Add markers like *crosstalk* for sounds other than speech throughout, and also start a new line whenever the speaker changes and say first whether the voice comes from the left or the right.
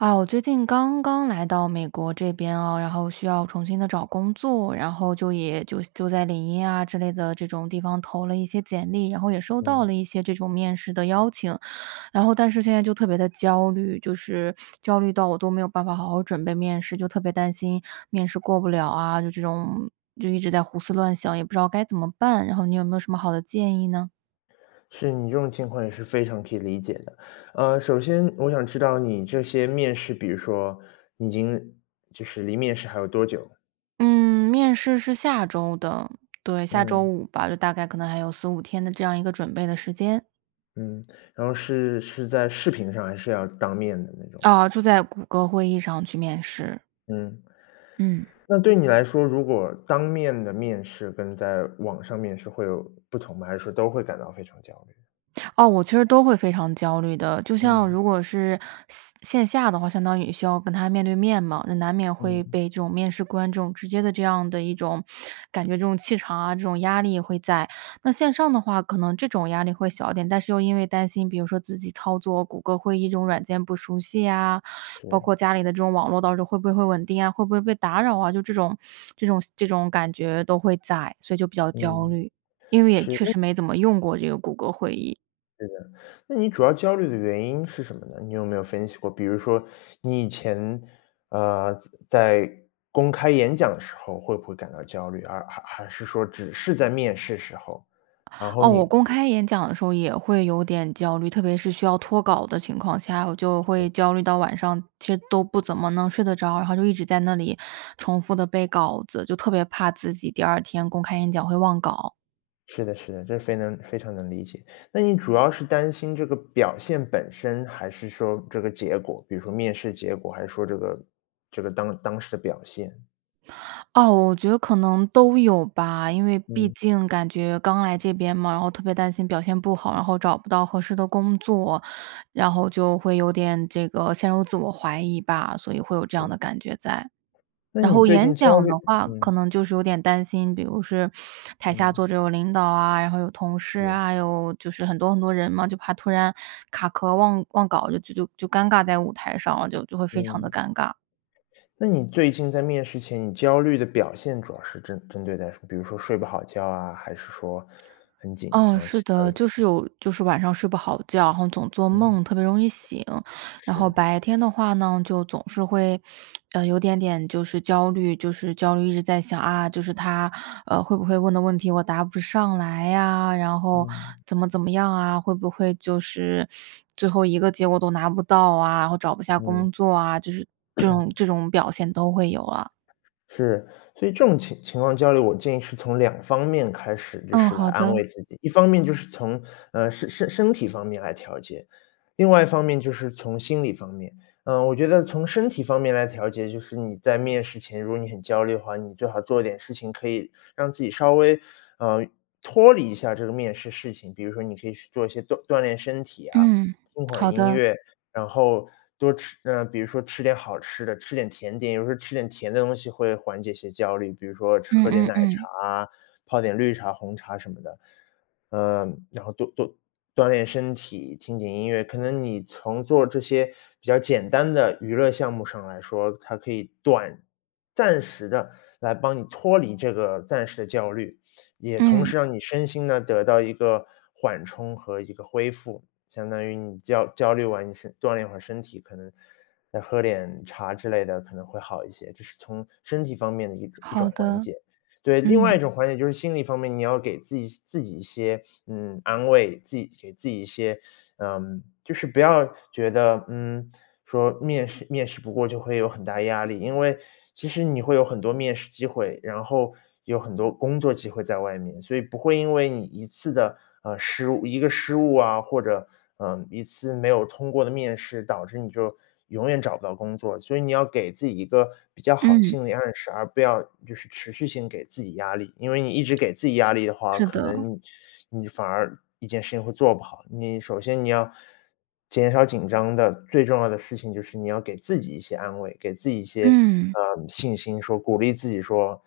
right: 啊，我最近刚刚来到美国这边哦，然后需要重新地找工作，然后就也就就在领英啊之类的这种地方投了一些简历，然后也收到
left: 嗯。
right: 了一些这种面试的邀请。然后但是现在就特别地焦虑，就是，焦虑到我都没有办法好好准备面试，就特别担心面试过不了啊，就这种就一直在胡思乱想，也不知道该怎么办？然后你有没有什么好的建议呢？
left: 是，你这种情况也是非常可以理解的。呃，首先，我想知道你这些面试，比如说，已经就是离面试还有多久？
right: 嗯，面试是下周的。对，下周
left: 嗯。
right: 五吧，就大概可能还有4-5天的这样一个准备的时间。
left: 嗯，然后是是在视频上？还是要当面的那种？
right: 哦，就在谷歌会议上去面试。
left: 嗯。
right: 嗯。
left: 那对你来说，如果当面的面试，跟在网上面试会有不同吗？还是说都会感到非常焦虑？
right: 哦，我其实都会非常焦虑的，就像
left: 嗯。
right: 如果是线线下的话，相当于需要跟他面对面嘛，那难免会
left: 嗯。
right: 被这种面试官这种直接地这样的一种感觉这种气场啊，这种压力会在。那线上的话，可能这种压力会小一点，但是又因为担心，比如说自己操作谷歌会议这种软件不熟悉啊，包括
left: 是。
right: 家里的这种网络到时候会不会会稳定啊？会不会被打扰啊？就这种 *smacks lips* 这种这种感觉都会在，所以就比较焦
left: 嗯。
right: 虑，因为也
left: 是，
right: 确
left: 那
right: 实没怎么用过这个谷歌会议。
left: 对的。那你主要焦虑的原因是什么呢？你有没有分析过，比如说你以前，呃，在在公开演讲的时候会不会感到焦虑，而还还是说只是在面试时候。然后
right: 哦，我
left: 你
right: 公开演讲的时候也会有点焦虑。特别是需要脱稿的情况下，我就会
left: 嗯。
right: 焦虑到晚上其实都不怎么能睡得着，然后就一直在那里重复地背稿子，就特别怕自己第二天公开演讲会忘稿。
left: 是的是的，这非能非常能理解。那你主要是担心这个表现本身还是说这个结果，比如说面试结果，还是说这个这个当当时的表现。
right: 啊，我觉得可能都有吧。因为毕
left: 嗯。
right: 竟感觉刚来这边嘛，然后特别担心表现不好，然后找不到合适的工作，然后就会有点这个陷入自我怀疑吧，所以会有这样
left: 是。
right: 的感觉在。
left: 那
right: 然
left: 你
right: 后
left: 最
right: 演
left: 近焦
right: 讲
left: 虑
right: 的话
left: 嗯。
right: 可能就是有点担心，比如是台下坐
left: 嗯。
right: 着有领导啊，然后有同事
left: 对。
right: 啊，有就是很多很多人嘛，就怕突然卡壳忘忘稿就就就就尴尬在舞台上了，就就会非常地
left: 嗯。
right: 尴尬。
left: 那你最近在面试前，你焦虑的表现主要是针针对在什么？比如说睡不好觉啊，还是说很紧
right: 嗯，
left: 张，
right: 是
left: 其他
right: 的，
left: 的一
right: 就
left: 些。
right: 是有就是晚上睡不好觉，然后总做
left: 嗯。
right: 梦，特别容易醒。然后
left: 是。
right: 白天的话呢，就总是会 *smacks lips* 呃，有点点就是焦虑就是焦虑，一直在想，啊，就是他，啊，会不会问的问题我答不上来啊？然后
left: 嗯。
right: 怎么怎么样啊，会不会就是最后一个结果都拿不到啊，然后找不下
left: 嗯。
right: 工作啊，就是这
left: *clears throat*
right: 种这种表现都会有啊。
left: 是。所以这种情情况焦虑，我建议是从两方面开始，就
right: 嗯，
left: 是来
right: 好
left: 安
right: 的。
left: 慰自己。一方面就是从，呃，身身体方面来调节，另外一方面就是从心理方面。呃，我觉得从身体方面来调节，就是你在面试前，如果你很焦虑的话，你最好做一点事情，可以让自己稍微，呃脱离一下这个面试事情。比如说你可以去做一些锻锻炼身体啊，
right: 嗯，
left: 听会儿
right: 好
left: 音
right: 的。
left: 乐，然后多吃呃，比如说吃点好吃的，吃点甜点。有时候吃点甜的东西会缓解些焦虑，比如说吃
right: 嗯
left: 喝点
right: 嗯
left: 奶茶
right: 嗯。
left: 啊，泡点绿茶、红茶什么的。呃然后多多锻炼身体，听听音乐，可能你从做这些比较简单的娱乐项目上来说，它可以短暂时地来帮你脱离这个暂时的焦虑，也同
right: 嗯。
left: 时让你身心呢，得到一个缓冲和一个恢复。相当于你焦焦虑完你身锻炼一会儿身体，可能，再喝点茶之类的，可能会好一些，这是从身体方面的一种一
right: 好
left: 种缓
right: 的，
left: 解。对，另外
right: 嗯。
left: 一种缓解，就是心理方面，你要给自己自己一些，*sniffs* 嗯，安慰，自己给自己一些，嗯就是不要觉得，嗯，说面试面试不过就会有很大压力。因为其实你会有很多面试机会，然后，有很多工作机会在外面，所以不会因为你一次的，呃，失误一个失误啊，或者，呃，一次没有通过的面试，导致你就永远找不到工作。所以你要给自己一个比较好的
right: 嗯。
left: 心理暗示，而不要就是持续性给自己压力。因为你一直给自己压力的话，
right: 是
left: 可
right: 的。
left: 能你反而一件事情会做不好。你首先，你要减少紧张的最重要的事情就是你要给自己一些安慰，给自己一些
right: 嗯。
left: 啊，信心说鼓励自己说：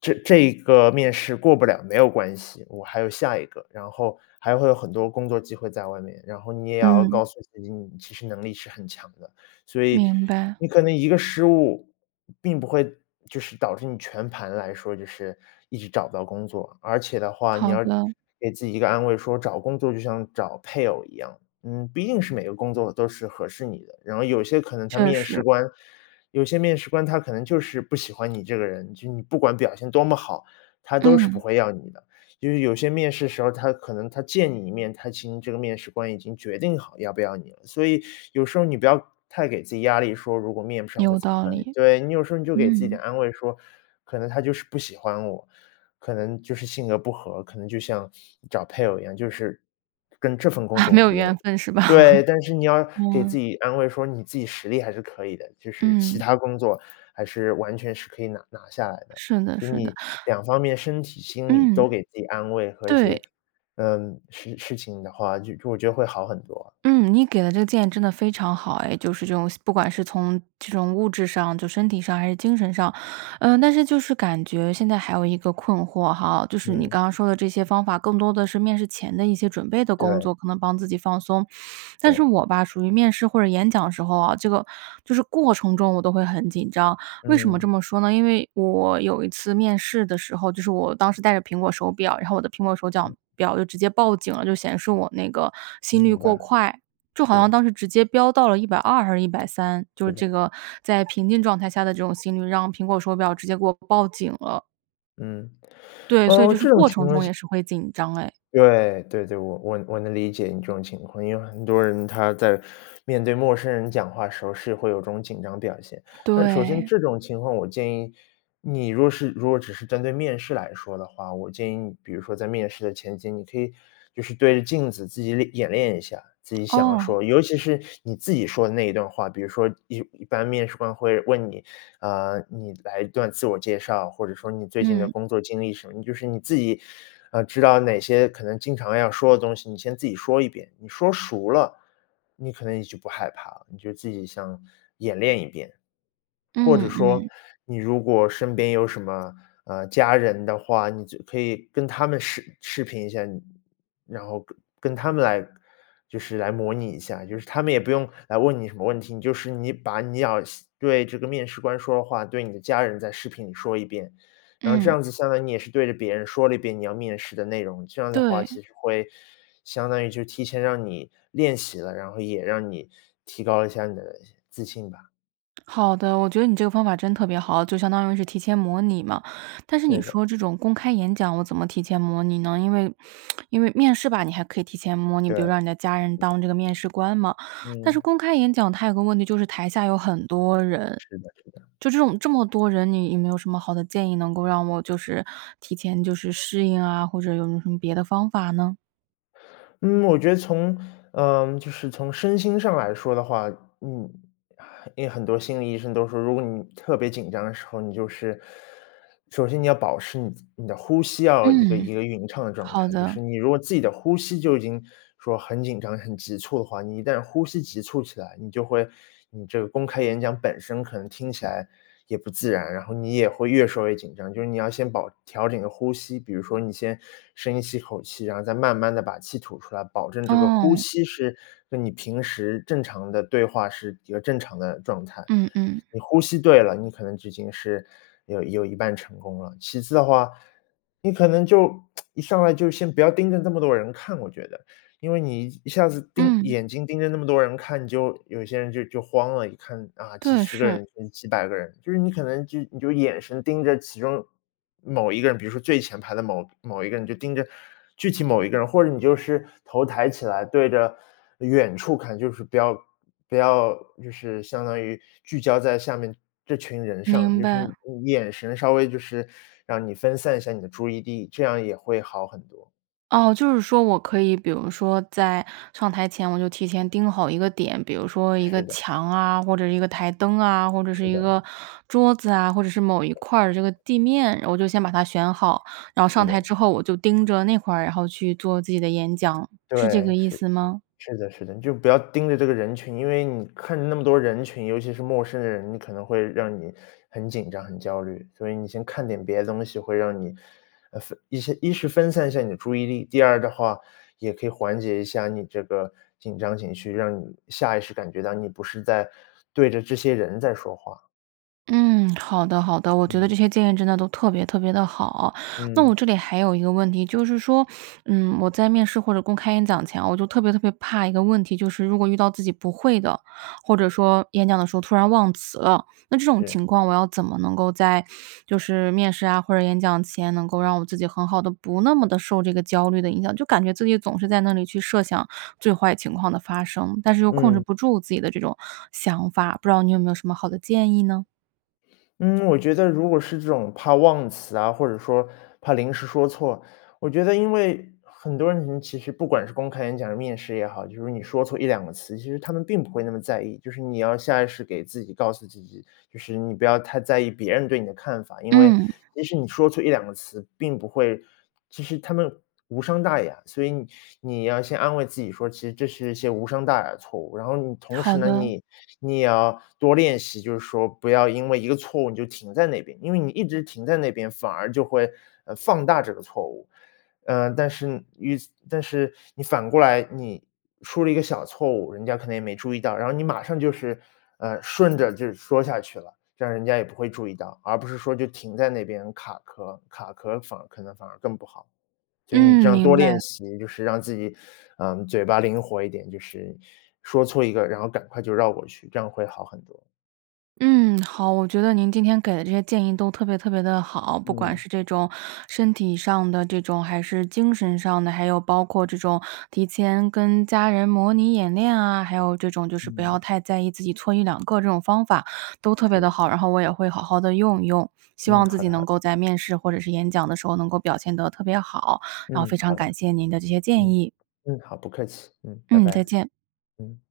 left: “这这个面试过不了，没有关系，我还有下一个”。然后还会有很多工作机会在外面，然后你也要
right: 嗯。
left: 告诉自己你其实能力是很强的。所以
right: 明白。
left: 你可能一个失误，并不会就是导致你全盘来说，就是一直找不到工作。而且的话，你
right: 好
left: 要
right: 的。
left: 给自己一个安慰，说找工作就像找配偶一样，嗯，不一定是每个工作都是合适你的。然后有些可能他
right: 确
left: 面试
right: 实。
left: 官有些面试官他可能就是不喜欢你这个人，就你不管表现多么好，他都是不
right: 嗯。
left: 会要你的。就是有些面试时候，他可能他见你一面，他其实这个面试官已经决定好要不要你了。所以 *sucks teeth* 有时候你不要太给自己压力，说，如果面不上会
right: 有
left: 怎么
right: 道
left: 办
right: 理。
left: 对，你有时候你就给自己
right: 嗯。
left: 点安慰说：“可能他就是不喜欢我，可能就是性格不和，可能就像 *sniffs* 找配偶一样，就是跟这份工
right: 啊，
left: 作
right: 没
left: 无
right: 有
left: 缘
right: 缘分是吧？
left: “对，但是你
right: *laughs*
left: 要给自
right: 嗯。
left: 己安慰说你自己实力还是可以的，就是其
right: 嗯。
left: 他工作还是完全是可以拿拿下来的。
right: 是的
left: 所以
right: 是的。
left: 你两方面身体心理
right: 嗯。
left: 都给自己安慰和一
right: 对。
left: 些嗯，事事情的话，就我觉得会好很多。
right: 嗯，你给的这个建议真的非常好哎，就是这种不管是从这种物质上，就身体上还是精神上。呃，但是就是感觉现在还有一个困惑哈，就是你
left: 嗯。
right: 刚刚说的这些方法，更多的是面试前的一些准备的工
left: 对。
right: 作，可能帮自己放松。但是
left: 对。
right: 我吧，属于面试或者演讲的时候啊，这个就是过程中我都会很紧张，为什么这
left: 嗯。
right: 么说呢？因为我有一次面试的时候，就是我当时戴着苹果手表，然后我的苹果手脚
left: 嗯。
right: 表就直接报警了，就显示我那个
left: 嗯，
right: 心率
left: 明
right: 过
left: 白。
right: 快。就好
left: 对
right: 像
left: 啊，
right: 当时直接飙到了120还是130，就
left: 是
right: 是
left: 的。
right: 这个在平静状态下的这种心率，让苹果手表直接给我报警了。
left: 嗯。
right: 对，所以
left: 呃，
right: 就是
left: 这种
right: 过
left: 情
right: 程
left: 况
right: 中
left: 下
right: 也是会紧张哎。
left: 对。对对，我我我能理解你这种情况，因为很多人他在面对陌生人讲话时候，是会有这种紧张表现。那首先
right: 对。
left: 这种情况，我建议，你如果是如果只是针对面试来说的话，我建议你，比如说在面试的前期，你可以就是对着镜子自己练演练一下，自己想要
right: 哦。
left: 说尤其是你自己说的那一段话。比如说一一般面试官会问你，嗯，“你来一段自我介绍”，或者说“你最近的
right: 嗯。
left: 工作经历”什么。你就是你自己，呃，知道哪些可能经常要说的东西，你先自己说一遍。你说熟了，你可能也就不害怕了，你就自己像演练一遍。或者
right: 嗯
left: 说，
right: 嗯。
left: 你如果身边有什么，呃，家人的话，你就可以跟他们视视频一下，你然后跟跟他们来就是来模拟一下，就是他们也不用来问你什么问题，你就是你把你要向对这个面试官说的话，对你的家人在视频里说一遍。然后这
right: 嗯。
left: 样子相当于你也是对着别人说了一遍你要面试的内容，这样的话，
right: 对。
left: 其实会相当于就提前让你练习了，然后也让你提高一下你的自信吧。
right: 好的，我觉得你这个方法真特别好，就相当于是提前模拟嘛。但是你
left: 对的。
right: 说这种公开演讲，我怎么提前模拟呢？因为 *smacks lips* 因为面试吧，你还可以提前模拟，比如
left: 对。
right: 让你的家人当这个面试官嘛。但是
left: 嗯。
right: 公开演讲它有个问题，就是台下有很多人，
left: 是的是的。
right: 就这种这么多人，你有没有什么好的建议，能够让我就是提前就是适应啊，或者有没有什么别的方法呢？
left: 嗯，我觉得从呃，就是从身心上来说的话，嗯，因为很多心理医生都说，如果你特别紧张的时候，你就是首先你要保持你你的呼吸要一个
right: 嗯，
left: 一个匀称的状
right: 好
left: 态。就是
right: 的。
left: 你如果自己的呼吸，就已经说很紧张、很急促的话，你一旦呼吸急促起来，你就会你这个公开演讲本身，可能听起来也不自然，然后你也会越说越紧张。就是你要先保调整你的呼吸。比如说你先深吸一口气，然后再慢慢地把气吐出来，保证这个呼
right: 哦。
left: 吸是跟你平时正常的对话，是一个正常的状态。
right: 嗯嗯。
left: 你呼吸对了，你可能就已经是，有有一半成功了。其次的话，你可能就 *smacks lips* 一上来，就先不要盯着这么多人看，我觉得。因为你一下子盯
right: 嗯。
left: 眼睛盯着那么多人看，你就有些人就就慌了，一看，啊，几
right: 对，
left: 十个
right: 是。
left: 人，几百个人。就是你可能就你就眼神盯着其中某一个人，比如说最前排的某某一个人，就盯着具体某一个人，或者你就是头抬起来，对着远处看，就是不要不要就是相当于聚焦在下面这群人上，
right: 明
left: 就是
right: 白。
left: 你你眼神稍微就是让你分散一下你的注意力，这样也会好很多。
right: 哦，就是说我可以，比如说在上台前，我就提前盯好一个点，比如说一个
left: 是的。
right: 墙啊，或者是一个台灯啊，或者是
left: 是
right: 一
left: 的。
right: 个桌子啊，或者是某一块儿这个地面，我就先把它选好。然后上
left: 是
right: 台
left: 的。
right: 之后我就盯着那块儿，然后去做自己的演讲，是这
left: 对，
right: 个意
left: 是，
right: 思吗？
left: 是的是的，你就不要盯着这个人群。因为你看着那么多人群，尤其是陌生人，你可能会让你很紧张、很焦虑。所以你先看点别的东西，会让你，呃，分一些一是分散一下你的注意力。第二的话，也可以缓解一下你这个紧张情绪，让你下意识感觉到，你不是在对着这些人在说话。
right: 嗯，好的好的，我觉得
left: 嗯。
right: 这些建议真的都特别特别地好。那我
left: 嗯。
right: 这里还有一个问题，就是说，嗯，我在面试或者公开演讲前，我就特别特别怕一个问题，就是如果遇到自己不会的，或者说演讲的时候突然忘词了。那这种情
left: 是。
right: 况我要怎么能够在就是面试啊，或者演讲前，能够让我自己很好地、不那么地受这个焦虑的影响。就感觉自己总是在那里去设想最坏情况的发生，但是又控制
left: 嗯。
right: 不住自己的这种想法，不知道你有没有什么好的建议呢？
left: 嗯，我觉得如果是这种怕忘词啊，或者说，怕临时说错，我觉得因为，很多人，嗯，其实不管是公开演讲还是面试也好，就是你说错一两个词，其实他们并不会那么在意。就是你要下意识给自己告诉自己，就是你不要太在意别人对你的看法，因为，
right: 嗯。
left: 其实你说错一两个词，并不会其实它们无伤大雅。所以你 *sucks teeth* 你要先安慰自己说，其实这是一些无伤大雅的错误，然后你同
right: 好
left: 时呢，
right: 的。
left: 你你也要多练习，就是说不要因为一个错误，你就停在那边。因为你一直停在那边，反而就会，呃，放大这个错误。嗯，但是于此但是你反过来，你出了一个小错误，人家可能也没注意到，然后你马上就是，呃，顺着就说下去了，让人家也不会注意到。而不是说就停在那边卡壳儿，卡壳儿反而可能反而更不好，所以你这
right: 嗯，
left: 样
right: 明
left: 多练
right: 白。
left: 习，就是让自己，*sucks teeth* 嗯，嘴巴灵活一点，就是说错一个，然后赶快就绕过去，这样会好很多。
right: 嗯，好，我觉得您今天给的这些建议都特别特别地好。不管
left: 嗯。
right: 是这种，身体上的这种，还是精神上的，还有包括这种，提前跟家人模拟演练啊，还有这种就是不要
left: 嗯。
right: 太在意自己错一两个这种方法，都特别地
left: 是。
right: 好。然后我也会好好地用一用，希
left: 嗯，
right: 望自
left: 好
right: 己
left: 的好
right: 能
left: 的。
right: 够在面试或者是演讲的时候能够表现得特别好，然后
left: 嗯，
right: 非常
left: 好
right: 感
left: 的。
right: 谢您的这些建
left: 嗯，
right: 议。
left: 嗯，好，不客气。嗯，拜
right: 嗯，再
left: 拜。
right: 见。
left: 嗯。